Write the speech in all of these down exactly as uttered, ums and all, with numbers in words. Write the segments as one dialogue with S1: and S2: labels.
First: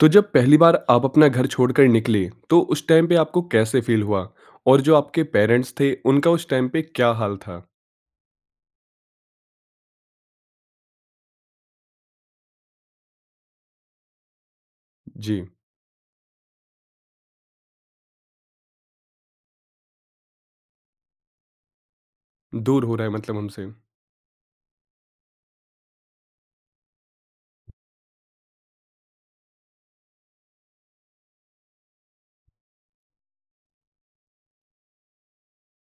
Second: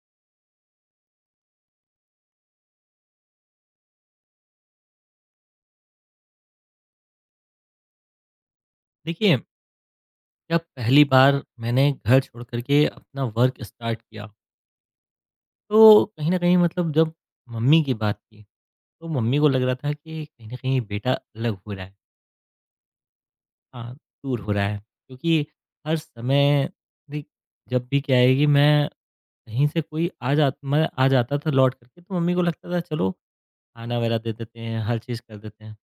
S1: तो जब पहली बार आप अपना घर छोड़कर निकले, तो उस टाइम पे आपको कैसे फील हुआ? और जो आपके पेरेंट्स थे, उनका उस टाइम पे क्या हाल था?
S2: देखिए, जब पहली बार मैंने घर छोड़ कर के अपना वर्क स्टार्ट किया,
S1: जी,
S2: तो कहीं न कहीं मतलब जब मम्मी की बात की, तो मम्मी को लग रहा था कि कहीं न कहीं बेटा अलग हो रहा है।
S1: दूर हो रहा है मतलब हमसे।
S2: हाँ, दूर हो रहा है। क्योंकि हर समय देख जब भी क्या है कि मैं कहीं से कोई आ जा मैं आ जाता था लौट कर के, तो मम्मी को लगता था चलो खाना वगैरह दे देते हैं, हर चीज़ कर देते हैं।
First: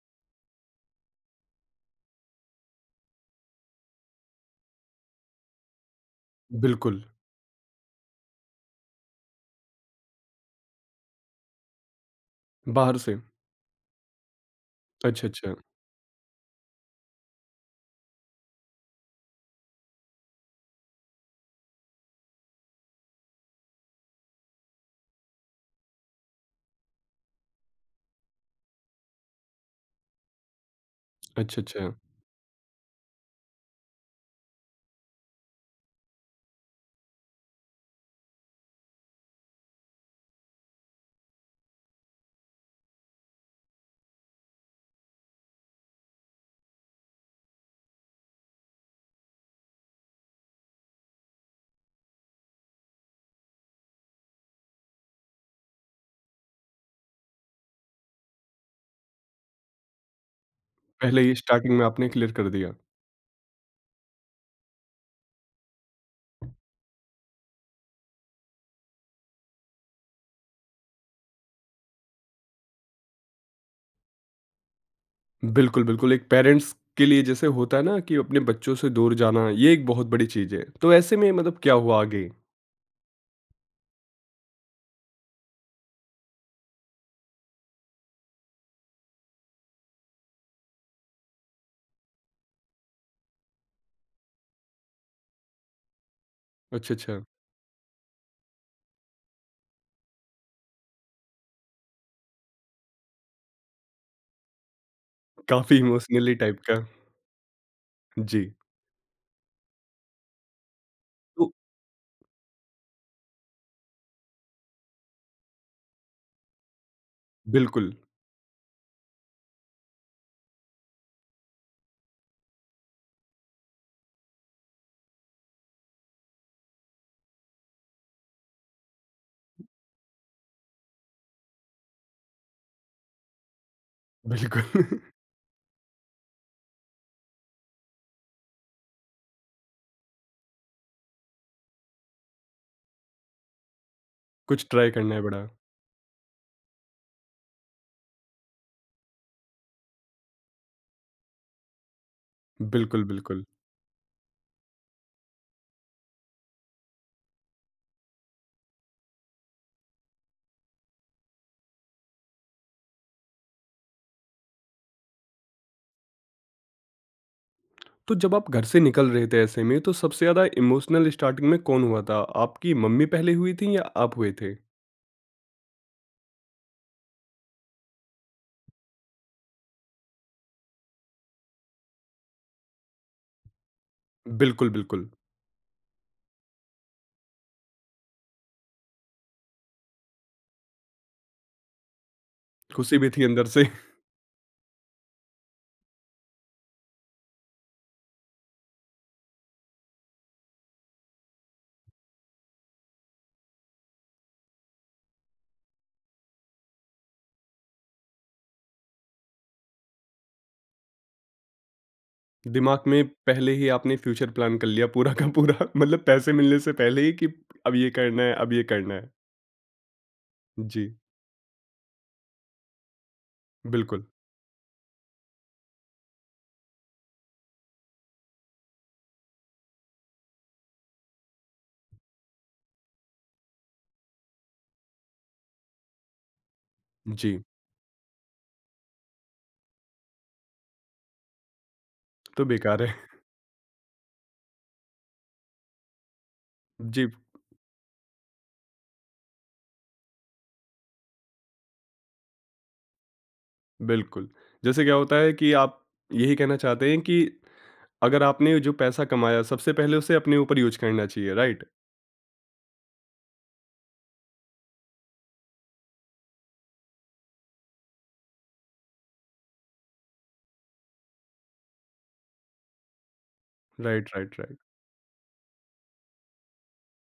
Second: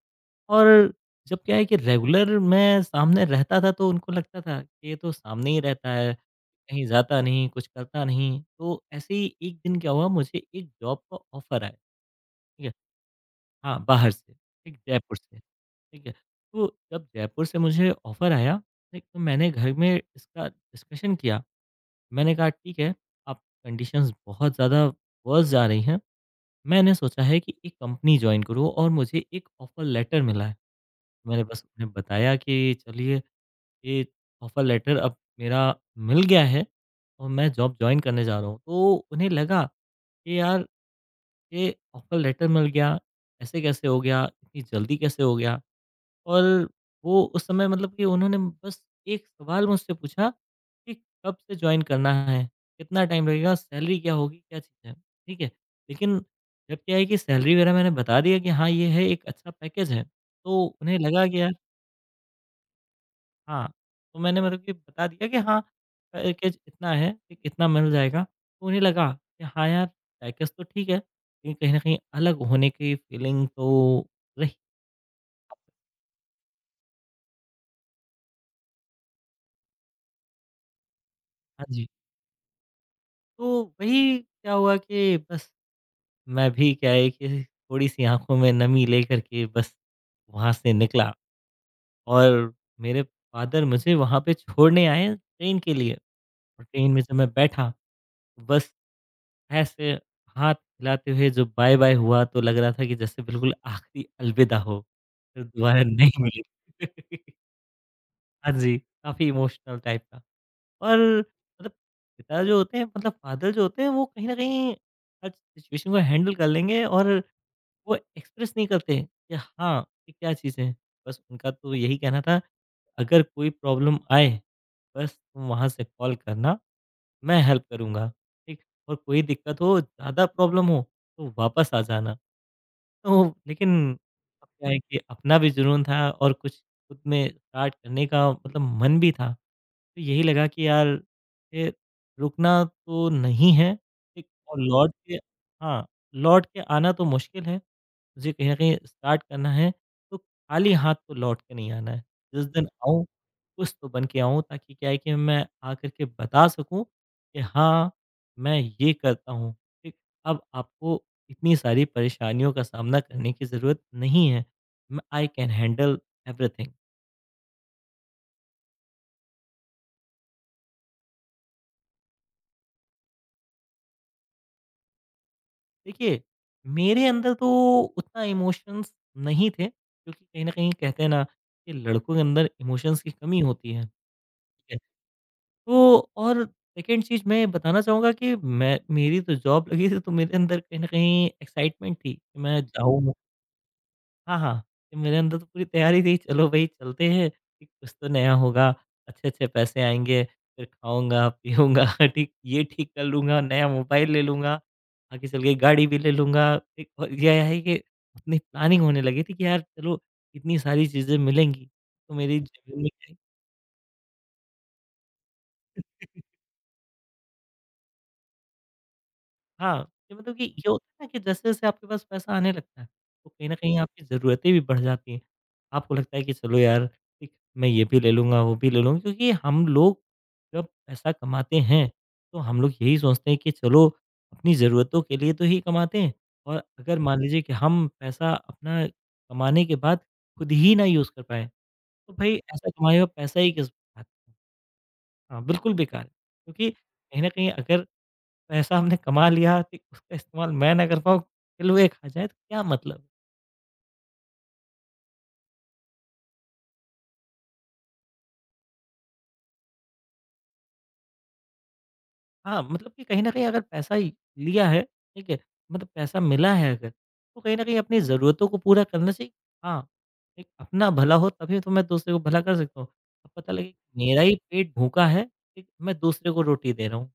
S2: और जब क्या है कि रेगुलर मैं सामने रहता था तो उनको लगता था कि ये तो सामने ही रहता है, कहीं
S1: बिल्कुल,
S2: जाता नहीं, कुछ करता नहीं। तो ऐसे ही एक दिन क्या हुआ मुझे एक जॉब का ऑफ़र आया, ठीक है?
S1: बाहर से।
S2: हाँ, बाहर से, ठीक जयपुर
S1: अच्छा,
S2: से,
S1: अच्छा।
S2: ठीक है? तो जब जयपुर से मुझे ऑफ़र आया, ठीक, तो मैंने घर में इसका डिस्कशन किया। मैंने कहा ठीक है, अब कंडीशंस बहुत ज़्यादा वर्स्ट जा रही हैं। मैंने सोचा है कि एक कंपनी जॉइन करूँ और मुझे एक ऑफ़र लेटर मिला है। मैंने
S1: अच्छा,
S2: बस उन्हें
S1: अच्छा।
S2: बताया कि चलिए ये ऑफ़र लेटर अब मेरा मिल गया है और मैं जॉब जॉइन करने जा रहा हूँ। तो उन्हें लगा कि यार ये ऑफ़र लेटर मिल गया, ऐसे कैसे हो गया? इतनी जल्दी कैसे हो गया? और वो उस समय मतलब कि उन्होंने बस एक सवाल मुझसे पूछा कि कब से जॉइन करना है? कितना टाइम लगेगा? सैलरी क्या होगी? क्या चीज़ है? ठीक है। लेकिन जब क्या है कि सैलरी वगैरह मैंने बता दिया कि हाँ, ये है एक अच्छा पैकेज है। तो उन्हें
S1: पहले
S2: लगा
S1: ही
S2: कि यार
S1: स्टार्टिंग में आपने क्लियर कर दिया।
S2: हाँ, तो मैंने मतलब कि बता दिया कि हाँ, पैकेज इतना है, ठीक इतना मिल जाएगा। तो उन्हें लगा कि हाँ यार, पैकेज तो ठीक है, लेकिन कहीं न कहीं अलग होने की फीलिंग तो रही।
S1: बिल्कुल, बिल्कुल, एक पेरेंट्स के लिए जैसे होता है ना कि अपने बच्चों से दूर जाना, ये एक बहुत बड़ी चीज़ है। तो ऐसे में मतलब
S2: हाँ
S1: क्या
S2: जी।
S1: हुआ आगे?
S2: तो वही क्या हुआ कि बस मैं भी क्या है कि थोड़ी-सी आँखों में नमी लेकर के बस वहाँ से निकला और मेरे फ़ादर मुझे वहाँ पे छोड़ने आए ट्रेन के लिए और ट्रेन
S1: अच्छा,
S2: में जब
S1: अच्छा।
S2: मैं बैठा, बस ऐसे हाथ हिलाते हुए जो बाय बाय हुआ तो लग रहा था कि जैसे बिल्कुल आखिरी अलविदा हो, फिर
S1: काफ़ी
S2: दोबारा नहीं
S1: इमोशनली टाइप
S2: मिले।
S1: का।
S2: हाँ
S1: जी,
S2: जी, काफ़ी इमोशनल टाइप का और
S1: तो
S2: मतलब पिता जो होते हैं मतलब फ़ादर जो होते हैं वो कहीं न कहीं हर सिचुएशन को हैंडल कर लेंगे और
S1: बिल्कुल,
S2: वो एक्सप्रेस नहीं करते कि हाँ, ये क्या चीज़ है। बस उनका तो यही कहना था अगर कोई प्रॉब्लम आए, बस तुम वहाँ से कॉल करना मैं हेल्प करूँगा, ठीक? और कोई दिक्कत हो, ज़्यादा प्रॉब्लम हो, तो वापस आ जाना। तो लेकिन अब क्या है
S1: बिल्कुल।
S2: कि अपना भी जुनून था और कुछ खुद में स्टार्ट करने का मतलब मन भी था। तो यही लगा कि यार ये रुकना तो नहीं है, ठीक? और
S1: कुछ ट्राई
S2: लौट के
S1: करना है बड़ा।
S2: हाँ, लौट के आना तो मुश्किल है। मुझे कहीं न कहीं स्टार्ट करना है, तो खाली हाथ तो लौट के नहीं आना है। जिस दिन आऊँ,
S1: बिल्कुल, बिल्कुल।
S2: कुछ तो बन के आऊँ ताकि क्या है कि मैं आकर के बता सकूँ कि हाँ, मैं ये करता हूँ, ठीक? अब आपको इतनी सारी परेशानियों का सामना करने की ज़रूरत नहीं है। मैं आई कैन हैंडल एवरीथिंग।
S1: तो जब आप घर से निकल रहे थे ऐसे में तो सबसे ज़्यादा इमोशनल स्टार्टिंग में कौन हुआ था? आपकी मम्मी पहले हुई थीं या आप हुए थे?
S2: देखिए, मेरे अंदर तो उतना इमोशंस नहीं थे क्योंकि कहीं न कहीं कहते हैं ना कि लड़कों के अंदर इमोशंस की कमी होती है।
S1: बिल्कुल, बिल्कुल।
S2: तो और सेकंड चीज़ मैं बताना चाहूँगा कि मैं मेरी तो जॉब लगी थी तो मेरे अंदर कहीं न कहीं एक्साइटमेंट थी कि मैं
S1: खुशी भी
S2: जाऊँ
S1: थी अंदर से।
S2: हाँ, हाँ, कि मेरे अंदर तो पूरी तैयारी थी चलो भई चलते हैं कि कुछ तो नया होगा, अच्छे-अच्छे पैसे आएँगे, फिर खाऊँगा, पीऊँगा ठीक ये ठीक कर लूँगा, नया मोबाइल ले लूँगा, आगे चल के गाड़ी भी ले लूँगा। ठीक और यह है कि अपनी प्लानिंग होने लगी थी कि यार चलो इतनी सारी चीज़ें मिलेंगी, तो मेरी जेब
S1: दिमाग
S2: में
S1: में पहले ही आपने फ्यूचर प्लान कर लिया पूरा का पूरा मतलब पैसे मिलने से पहले ही कि अब ये करना है, अब ये करना है।
S2: हाँ, ये मतलब कि ये होता
S1: जी,
S2: है ना कि जैसे-जैसे आपके पास पैसा आने लगता है, तो कहीं न कहीं आपकी
S1: बिल्कुल।
S2: ज़रूरतें भी बढ़ जाती हैं। आपको लगता है कि चलो यार, ठीक, मैं ये भी ले लूँगा, वो भी ले लूँगा क्योंकि हम लोग जब पैसा कमाते हैं, तो हम लोग यही सोचते हैं कि चलो अपनी ज़रूरतों के लिए तो ही कमाते हैं और अगर मान लीजिए
S1: जी,
S2: कि हम पैसा अपना कमाने के बाद खुद ही ना यूज़ कर पाएँ, तो भई
S1: तो
S2: ऐसा
S1: बेकार
S2: कमाया
S1: है।
S2: हुआ पैसा ही किस बात का? हाँ, बिल्कुल बेकार है क्योंकि
S1: जी,
S2: कहीं न कहीं अगर पैसा हमने कमा लिया ठीक, उसका इस्तेमाल मैं ना कर पाऊँ, हलवे खा जाएँ तो क्या मतलब?
S1: बिल्कुल। जैसे क्या होता है कि आप यही कहना चाहते हैं कि अगर आपने जो पैसा कमाया सबसे पहले उसे अपने ऊपर यूज़ करना चाहिए, राइट?
S2: हाँ, मतलब कि कहीं न कहीं अगर पैसा ही लिया है, ठीक है, मतलब पैसा मिला है अगर, तो कहीं न कहीं अपनी ज़रूरतों को पूरा करना चाहिए। हाँ, एक अपना भला हो तभी तो मैं दूसरे को भला कर सकता हूँ। अब पता लगे
S1: राइट,
S2: मेरा ही
S1: राइट, राइट।
S2: पेट भूखा है, ठीक, मैं दूसरे को रोटी दे रहा हूँ,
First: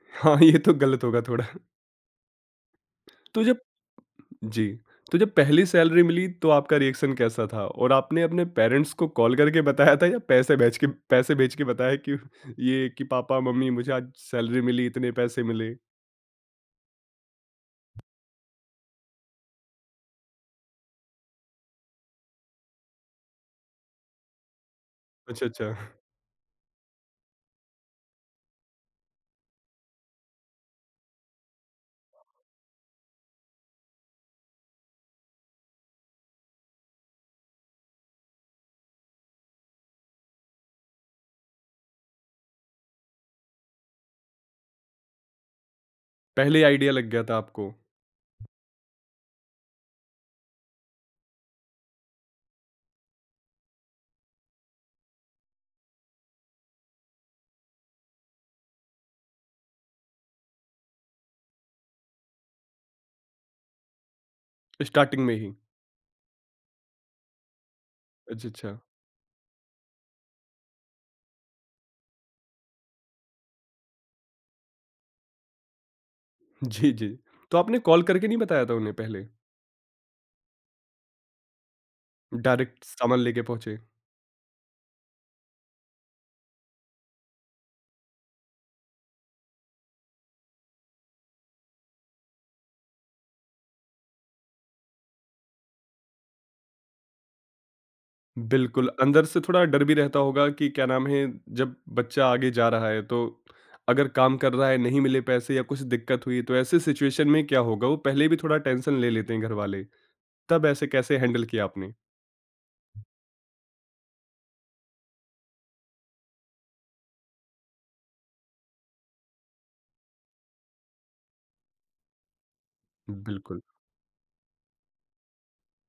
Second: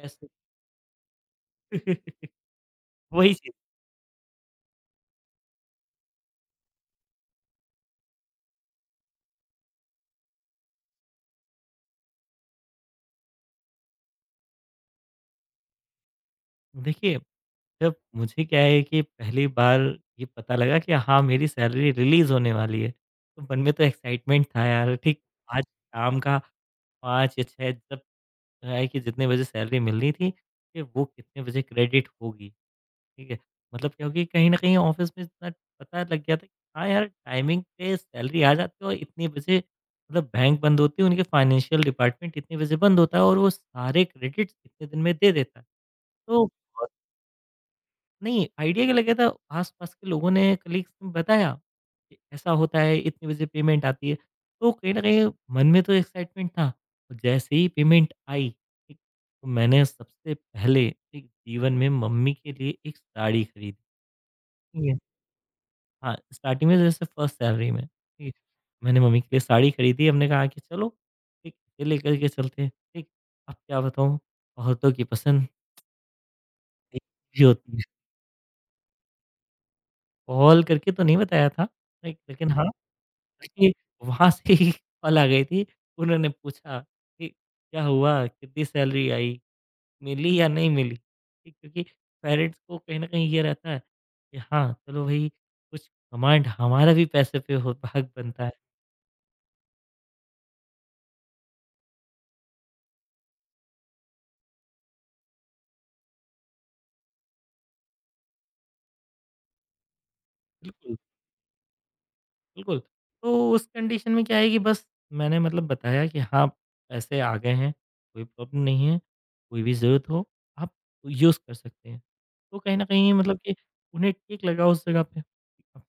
S2: कैसे?
S1: हाँ, ये तो गलत होगा थोड़ा।
S2: वही
S1: तो
S2: चीज़
S1: जब जी, तो जब पहली सैलरी मिली तो आपका रिएक्शन कैसा था? और आपने अपने पेरेंट्स को कॉल करके बताया था या पैसे भेज के पैसे भेज के बताया कि ये कि पापा, मम्मी मुझे आज सैलरी मिली, इतने पैसे मिले?
S2: देखिए, जब मुझे क्या है कि पहली बार ये पता लगा कि हाँ, मेरी सैलरी रिलीज़ होने वाली है, तो मन में तो एक्साइटमेंट था यार, ठीक
S1: अच्छा,
S2: आज
S1: अच्छा।
S2: शाम का पाँच या छह तक क्या है कि जितने बजे सैलरी मिलनी थी, कि वो कितने बजे क्रेडिट होगी, ठीक है? मतलब क्या होगी कहीं न कहीं ऑफ़िस में इतना पता लग गया था कि हाँ यार, टाइमिंग पे सैलरी आ जाती है और इतने बजे मतलब बैंक बंद होती है, उनके फाइनेंशियल डिपार्टमेंट इतने बजे बंद होता है और वो सारे क्रेडिट्स इतने दिन में दे देता है। तो
S1: पहले ही आइडिया लग गया था आपको,
S2: नहीं, आइडिया क्या लगा था, आस-पास के लोगों ने, कलीग्स ने बताया कि ऐसा होता है, इतने बजे पेमेंट आती है। तो कहीं न कहीं मन में तो एक्साइटमेंट था। और जैसे ही पेमेंट आई, ठीक, तो मैंने सबसे पहले एक जीवन में मम्मी के लिए एक साड़ी खरीदी। ठीक है?
S1: स्टार्टिंग में ही?
S2: हाँ, स्टार्टिंग में जैसे फर्स्ट सैलरी में, ठीक है?
S1: अच्छा, अच्छा।
S2: मैंने मम्मी के लिए साड़ी खरीदी, हमने कहा कि चलो, ठीक, ये लेकर के चलते हैं, ठीक? अब क्या बताऊँ, औरतों की पसंद
S1: जी,
S2: एक
S1: जी।
S2: ही
S1: तो
S2: होती
S1: आपने
S2: है।
S1: कॉल करके नहीं बताया था उन्हें पहले?
S2: कॉल करके तो नहीं बताया था, लाइक लेकिन हाँ
S1: डायरेक्ट सामान लेके
S2: देखिए
S1: पहुँचे?
S2: वहाँ से ही कॉल आ गई थी। उन्होंने पूछा कि क्या हुआ? कितनी सैलरी आई? मिली या नहीं मिली? ठीक, क्योंकि पेरेंट्स को कहीं न कहीं ये रहता है कि हाँ, चलो भई कुछ कमांड हमारा भी पैसे पे हो हक बनता है।
S1: बिल्कुल, अंदर से थोड़ा डर भी रहता होगा कि क्या नाम है, जब बच्चा आगे जा रहा है, तो अगर काम कर रहा है, नहीं मिले पैसे या कुछ दिक्कत हुई, तो ऐसे सिचुएशन में क्या होगा? वो पहले भी थोड़ा टेंशन ले लेते हैं घरवाले, तब ऐसे
S2: बिल्कुल।
S1: कैसे हैंडल किया आपने?
S2: बिल्कुल, तो उस कंडीशन में क्या है कि बस मैंने मतलब बताया कि हाँ, पैसे आ गए हैं, कोई प्रॉब्लम नहीं है, कोई भी ज़रूरत हो, आप यूज़ कर सकते हैं। तो कहीं न कहीं मतलब कि
S1: बिल्कुल,
S2: उन्हें ठीक लगा उस जगह पे। अब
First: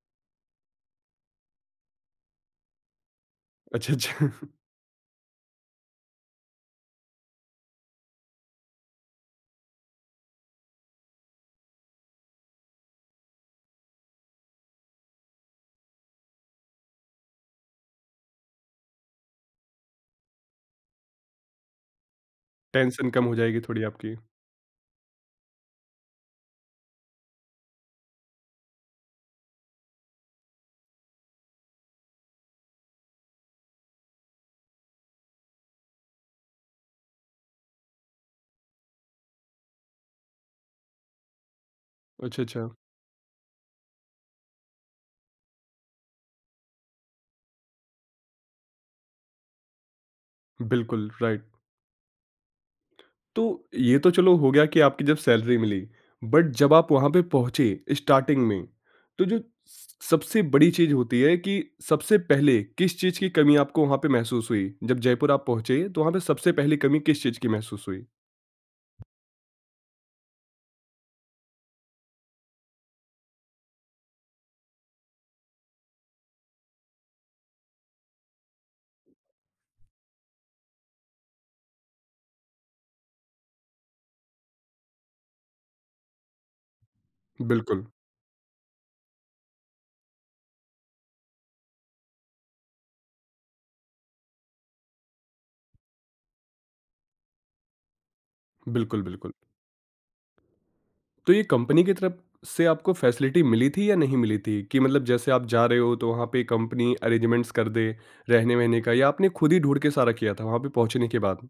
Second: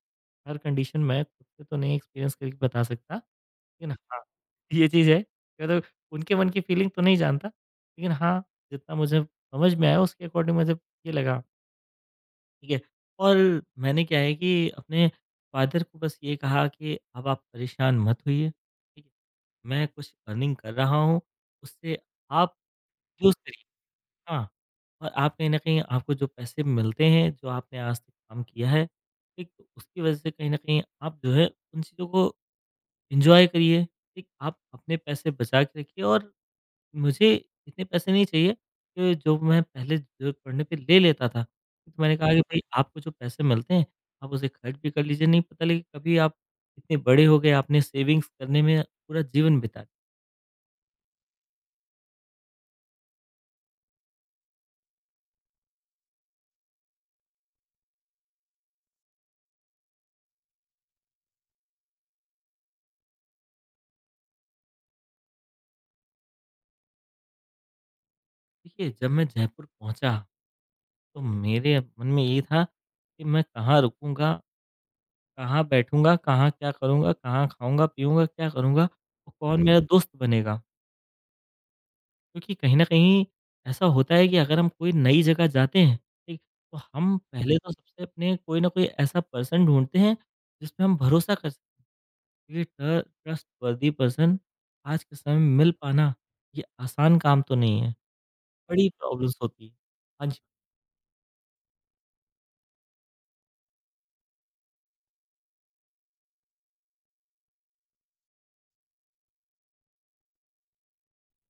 S2: हर कंडीशन मैं खुद से तो नहीं एक्सपीरियंस करके बता सकता, लेकिन
S1: अच्छा,
S2: हाँ,
S1: अच्छा।
S2: ये चीज़ है कि मतलब उनके मन की फीलिंग तो नहीं जानता, लेकिन हाँ, जितना मुझे समझ में आया उसके अकॉर्डिंग मुझे ये लगा ठीक है? और मैंने क्या है कि अपने फ़ादर को बस ये कहा कि अब आप परेशान मत होइए, ठीक है? मैं कुछ अर्निंग कर रहा हूँ, उससे आप
S1: टेंशन कम हो
S2: यूज़
S1: जाएगी
S2: करिए।
S1: थोड़ी आपकी।
S2: हाँ, और आप कहीं न कहीं आपको जो पैसे मिलते हैं, जो आपने आज तक काम किया है, ठीक? तो उसकी वज़ह से कहीं न कहीं आप जो है उन चीज़ों को एन्जॉय करिए, ठीक? आप अपने पैसे बचा के रखिए और मुझे इतने पैसे नहीं चाहिए कि जो मैं पहले ज़रूरत पड़ने पे ले लेता था। तो मैंने कहा कि हुँ।
S1: अच्छा,
S2: भई
S1: अच्छा,
S2: आपको जो पैसे मिलते हैं, आप उसे खर्च भी कर लीजिए, नहीं पता लगे कभी आप इतने बड़े हो गए, आपने सेविंग्स करने में पूरा जीवन बिता दिया।
S1: बिल्कुल, राइट। तो ये तो चलो हो गया कि आपकी जब सैलरी मिली, बट जब आप वहाँ पे पहुँचे स्टार्टिंग में, तो जो सबसे बड़ी चीज़ होती है कि सबसे पहले किस चीज़ की कमी आपको वहाँ पे महसूस हुई? जब जयपुर आप पहुँचे तो वहाँ पे सबसे पहली कमी किस चीज़ की महसूस हुई?
S2: देखिए, जब मैं जयपुर पहुँचा, तो मेरे मन में ये था कि मैं कहाँ रुकूँगा, कहाँ बैठूँगा, कहाँ क्या करूँगा, कहाँ खाऊँगा, पीऊँगा, क्या करूँगा और कौन मेरा दोस्त बनेगा। क्योंकि कहीं न कहीं ऐसा होता है कि अगर हम कोई नई जगह जाते हैं, ठीक? तो हम पहले तो
S1: बिल्कुल,
S2: सबसे अपने कोई न कोई ऐसा पर्सन ढूँढते हैं, जिसपे हम भरोसा कर सकें क्योंकि ट ट्रस्टवर्दी पर्सन आज के समय में मिल पाना, ये आसान काम तो नहीं है, बड़ी
S1: बिल्कुल, बिल्कुल।
S2: प्रॉब्लम्स होती हैं। हाँ जी,
S1: तो ये कंपनी की तरफ से आपको फैसिलिटी मिली थी या नहीं मिली थी? कि मतलब जैसे आप जा रहे हो तो वहाँ पे कंपनी अरेंजमेंट्स कर दे रहने-वहने का या आपने खुद ही ढूँढ के सारा किया था वहाँ पे पहुँचने के बाद?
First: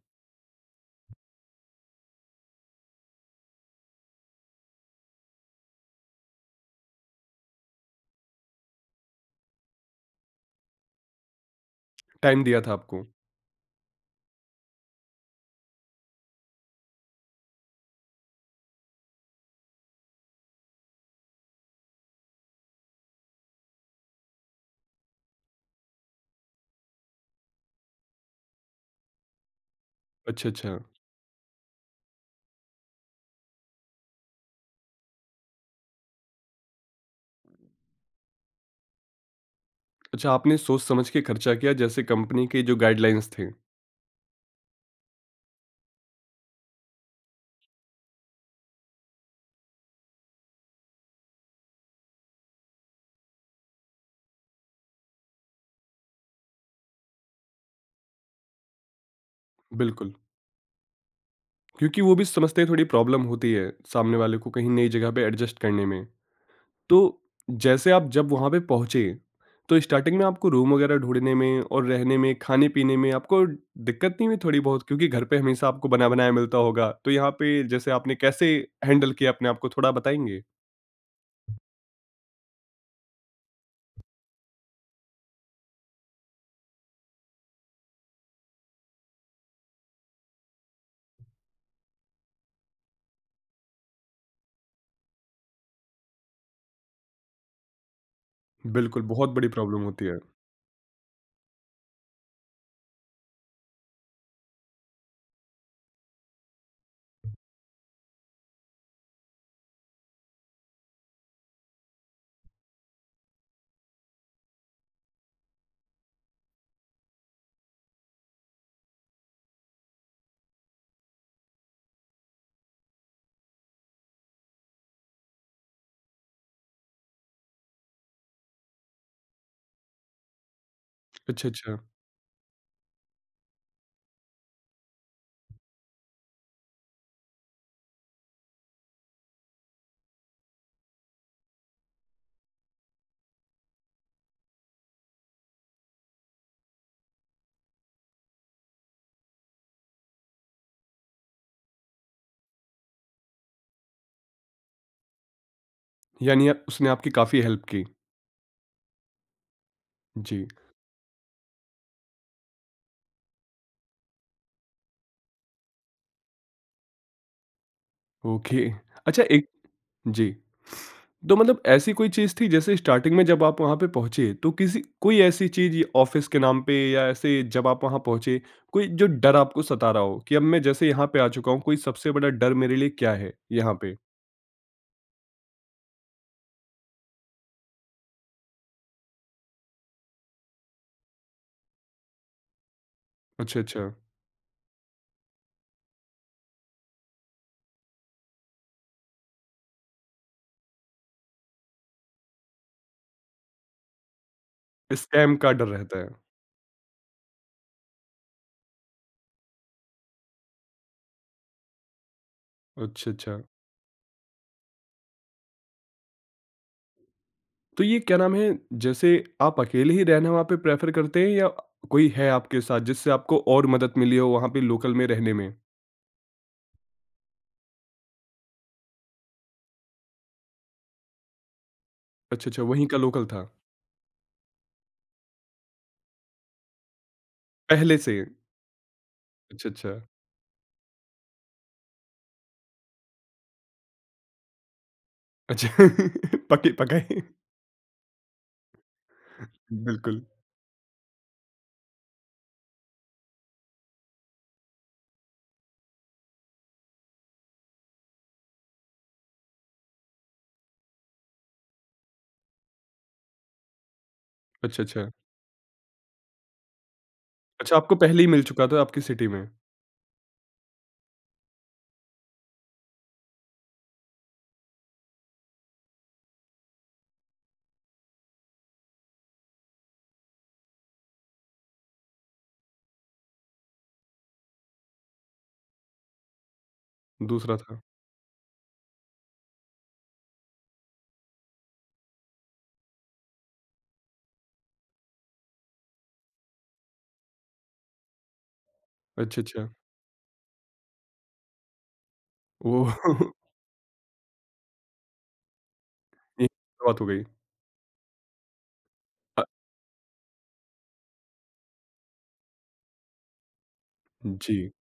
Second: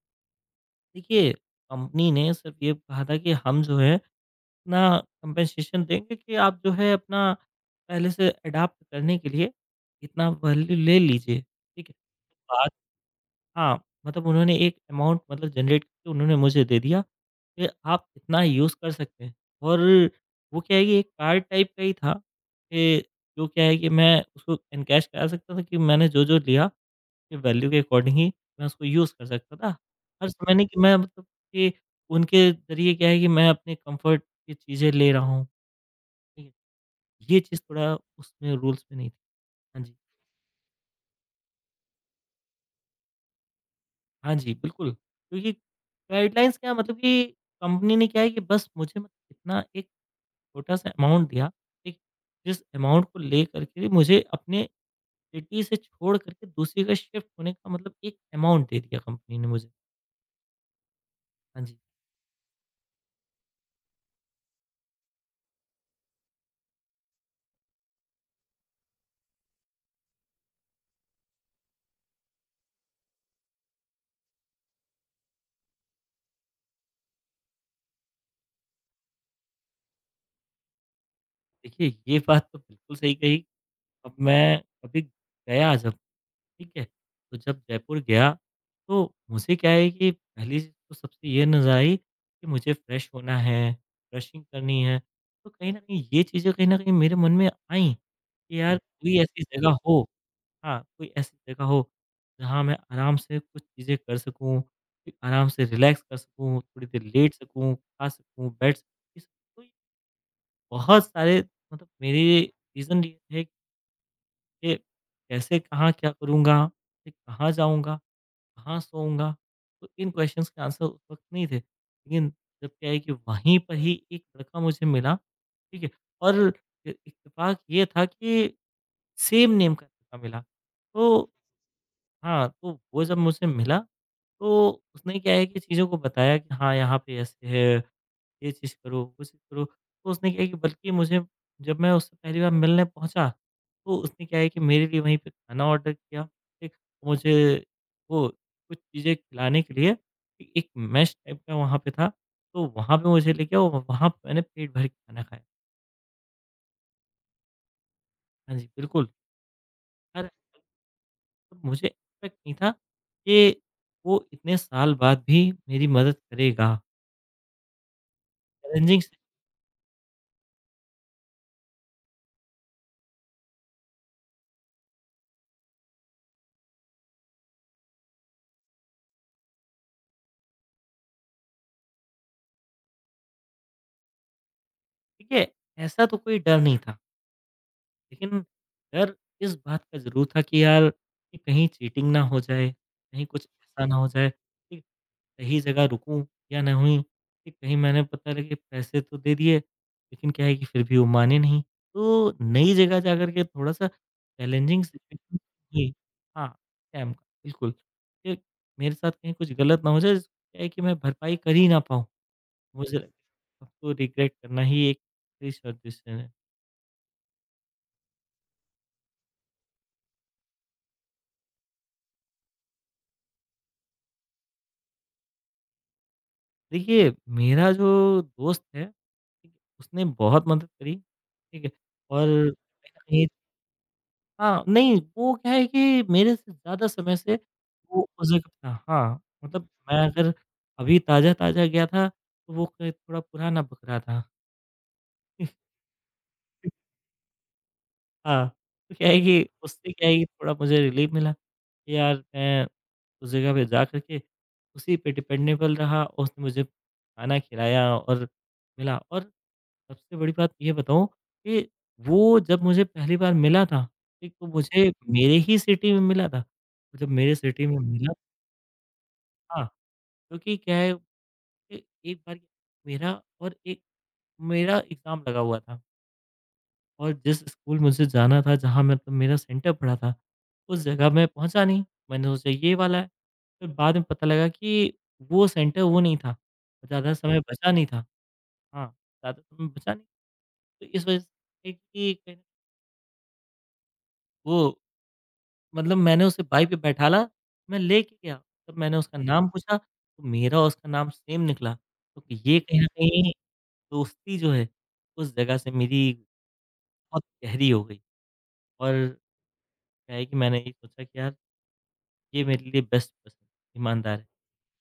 S2: देखिए कंपनी ने सिर्फ़ ये कहा था कि हम जो है अपना कंपनसेशन देंगे कि आप जो है अपना पहले से अडॉप्ट करने के लिए इतना वैल्यू ले लीजिए, ठीक है?
S1: टाइम दिया था आपको?
S2: हाँ, मतलब उन्होंने एक अमाउंट मतलब जनरेट करके उन्होंने मुझे दे दिया कि आप इतना यूज़ कर सकते हैं। और वो क्या है कि एक कार्ड टाइप का ही था कि जो क्या है कि मैं उसको एनकैश करा सकता था कि मैंने जो-जो लिया कि वैल्यू के अकॉर्डिंग ही मैं उसको यूज़ कर सकता था। हर
S1: अच्छा,
S2: समय नहीं
S1: अच्छा।
S2: कि मैं मतलब कि उनके ज़रिए क्या है कि मैं अपने कम्फ़र्ट की चीज़ें ले रहा हूँ, ठीक है? ये चीज़ थोड़ा उसमें रूल्स में नहीं थी। हाँ जी।
S1: अच्छा, आपने सोच-समझ के खर्चा किया जैसे कंपनी के जो गाइडलाइंस थे।
S2: हाँ जी, बिल्कुल, क्योंकि गाइडलाइंस क्या मतलब कि कंपनी ने क्या है कि बस मुझे मतलब इतना एक छोटा-सा अमाउंट दिया, ठीक? जिस अमाउंट को लेकर के मुझे अपने सिटी से छोड़ कर के दूसरी जगह शिफ्ट होने का मतलब एक अमाउंट दे दिया कंपनी ने मुझे।
S1: बिल्कुल,
S2: हाँ जी,
S1: क्योंकि वो भी समझते हैं थोड़ी प्रॉब्लम होती है सामने वाले को कहीं नई जगह पे एडजस्ट करने में। तो जैसे आप जब वहाँ पे पहुँचे, तो स्टार्टिंग में आपको रूम वगैरह ढूँढने में और रहने में, खाने-पीने में आपको दिक्कत नहीं हुई थोड़ी बहुत? क्योंकि घर पे हमेशा आपको बना-बनाया मिलता होगा, तो यहाँ पे जैसे आपने कैसे हैंडल किया अपने आप को थोड़ा बताएँगे?
S2: देखिए ये बात तो बिल्कुल सही कही। अब मैं कभी गया जब, ठीक है? तो जब जयपुर गया, तो मुझे क्या है कि पहली चीज़ तो सबसे ये नज़र आई कि मुझे फ्रेश होना है, ब्रशिंग करनी है। तो कहीं न कहीं ये चीज़ें कहीं न कहीं मेरे मन में आईं कि यार हुँ।
S1: बिल्कुल,
S2: कोई
S1: बहुत
S2: ऐसी
S1: बड़ी
S2: जगह
S1: प्रॉब्लम होती
S2: हो,
S1: है।
S2: हाँ, कोई ऐसी जगह हो जहाँ मैं आराम से कुछ चीज़ें कर सकूँ, फिर आराम से रिलैक्स कर सकूँ, थोड़ी देर लेट सकूँ, खा सकूँ, बैठ सकूँ। इस तो ये बहुत सारे मतलब मेरे रीज़न ये थे कि कैसे, कहाँ, क्या करूँगा, फिर कहाँ जाऊँगा? कहाँ सोऊँगा? तो इन क्वेश्चन्स के आंसर उस वक़्त नहीं थे। लेकिन जब क्या है कि वहीं पर ही एक लड़का मुझे मिला, ठीक है? और इ इत्तेफ़ाक ये था कि सेम नेम का लड़का मिला। तो
S1: अच्छा, अच्छा,
S2: हाँ, तो वो जब मुझसे मिला, तो उसने क्या है कि चीज़ों को बताया कि हाँ, यहाँ पे ऐसे है, ये चीज़ करो, वो चीज़ करो। तो उसने क्या है कि बल्कि मुझे जब मैं उससे पहली बार मिलने पहुँचा, तो उसने क्या है कि मेरे लिए वहीं पे खाना ऑर्डर किया, ठीक? मुझे वो कुछ चीज़ें खिलाने के लिए ए एक मेस टाइप का वहाँ पे था, तो वहाँ पे मुझे ले गया और वहाँ पे मैंने पेट भर के खाना खाया।
S1: यानी आप- उसने आपकी काफ़ी हेल्प की।
S2: हाँ जी, बिल्कुल। अरे!
S1: जी,
S2: मुझे एक्सपेक्ट नहीं था कि वो इतने साल बाद भी मेरी मदद करेगा।
S1: ओके।
S2: चैलेंजिंग,
S1: अच्छा एक जी। तो मतलब ऐसी कोई चीज़ थी जैसे स्टार्टिंग में जब आप वहाँ पे पहुँचे तो किसी कोई ऐसी चीज़ ऑफ़िस के नाम पे या ऐसे जब आप वहाँ पहुँचे, कोई जो डर आपको सता रहा हो कि अब मैं जैसे यहाँ पे आ चुका हूँ, कोई सबसे बड़ा डर मेरे लिए क्या है यहाँ पे?
S2: ठीक है, ऐसा तो कोई डर नहीं था। लेकिन यार इस बात का ज़रूर था कि यार कि कहीं चीटिंग ना हो जाए, कहीं कुछ
S1: अच्छा, अच्छा।
S2: ऐसा ना हो जाए कि सही जगह रुकूँ या नहीं, कि कहीं मैंने पता लगे पैसे तो दे दिए, लेकिन क्या है कि फिर भी वो माने नहीं। तो नई जगह जाकर के थोड़ा-सा चैलेंजिंग सिचुएशन
S1: स्कैम का डर
S2: हुई।
S1: रहता है।
S2: हाँ, स्कैम का बिल्कुल, कि मेरे साथ कहीं कुछ गलत ना हो जाए, क्या है कि मैं भरपाई कर ही ना पाऊँ। मुझे लगा,
S1: अच्छा, अच्छा।
S2: अब तो रिग्रेट करना ही एक सही solution है।
S1: तो ये क्या नाम है, जैसे आप अकेले ही रहना वहाँ पे प्रेफ़र करते हैं या कोई है आपके साथ जिससे आपको और मदद मिली हो वहाँ पे लोकल में रहने में?
S2: देखिए, मेरा जो दोस्त है, ठीक है, उसने बहुत मदद करी, ठीक है, और
S1: अच्छा,
S2: कहीं
S1: अच्छा वहीं का
S2: न कहीं,
S1: लोकल था,
S2: हाँ, नहीं वो क्या है कि मेरे से ज़्यादा समय से
S1: पहले
S2: वो
S1: से?
S2: उस जगह पे था, हाँ, मतलब
S1: अच्छा, अच्छा।
S2: मैं अगर अभी ताज़ा-ताज़ा गया था, तो वो क थोड़ा पुराना बकरा था।
S1: अच्छा पके पकाए?
S2: हाँ, तो क्या है कि उससे क्या है कि
S1: बिल्कुल।
S2: थोड़ा मुझे रिलीफ़ मिला कि यार मैं उस जगह पे जा कर के उसी पे डिपेंडेबल रहा, उसने मुझे खाना खिलाया और मिला, और सबसे बड़ी बात ये बताऊँ कि वो जब मुझे पहली बार मिला था, ठीक, तो
S1: अच्छा,
S2: मुझे
S1: अच्छा।
S2: मेरे ही सिटी में मिला था। जब मेरे सिटी
S1: अच्छा
S2: में
S1: आपको
S2: मिला
S1: पहले ही मिल चुका था आपकी सिटी में,
S2: था, क्योंकि क्या है कि एक बार मेरा और एक मेरा एग्ज़ाम लगा हुआ था और जिस स्कूल मुझे जाना था, जहाँ मतलब मेरा सेंटर पड़ा था, उस जगह मैं पहुँचा नहीं। मैंने सोचा ये वाला है, फिर बाद में पता लगा कि वो सेंटर वो नहीं था, ज़्यादा समय
S1: दूसरा
S2: बचा
S1: था।
S2: नहीं था। हाँ, ज़्यादा समय बचा नहीं, तो इस वज़ह से है कि कहीं ना- वो, मतलब मैंने उसे बाइक पे बैठाला, मैं लेके गया, तब मैंने उसका हुँ।
S1: अच्छा,
S2: नाम
S1: अच्छा।
S2: पूछा, तो मेरा और उसका नाम सेम निकला। तो ये कहीं न
S1: ओह!
S2: कहीं दोस्ती जो है, उस जगह से मेरी
S1: ये बात हो
S2: बहुत
S1: गई।
S2: गहरी हो गई और
S1: अ,
S2: क्या है कि मैंने ये सोचा कि यार ये मेरे लिए बेस्ट पर्सन ईमानदार है।
S1: जी।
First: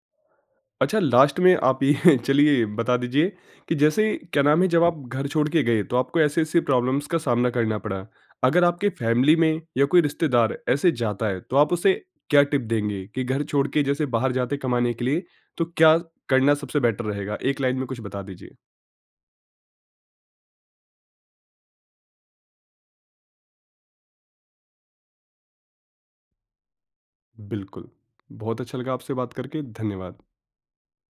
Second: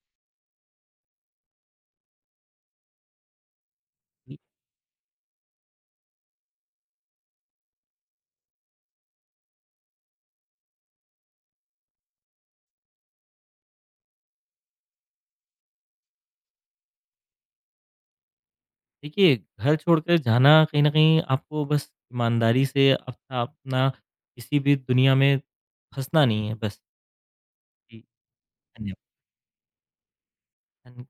S1: अच्छा लास्ट में आप ये चलिए बता दीजिए कि जैसे
S2: हुँ।
S1: क्या नाम है जब आप घर छोड़ के गए तो आपको ऐसे-ऐसे प्रॉब्लम्स का सामना करना पड़ा। अगर आपके फैमिली में या कोई रिश्तेदार ऐसे जाता है तो आप उसे क्या टिप देंगे कि घर छोड़ के जैसे बाहर जाते कमाने के लिए तो क्या करना सबसे बेटर रहेगा? एक लाइन में कुछ बता दीजिए।
S2: देखिए, घर छोड़कर जाना कहीं न कहीं आपको बस ईमानदारी से अपना अपना किसी भी दुनिया में फँसना नहीं है बस।
S1: बिल्कुल।
S2: जी,
S1: बहुत अच्छा लगा
S2: धन्यवाद।
S1: आपसे बात करके, धन्यवाद।
S2: धन्य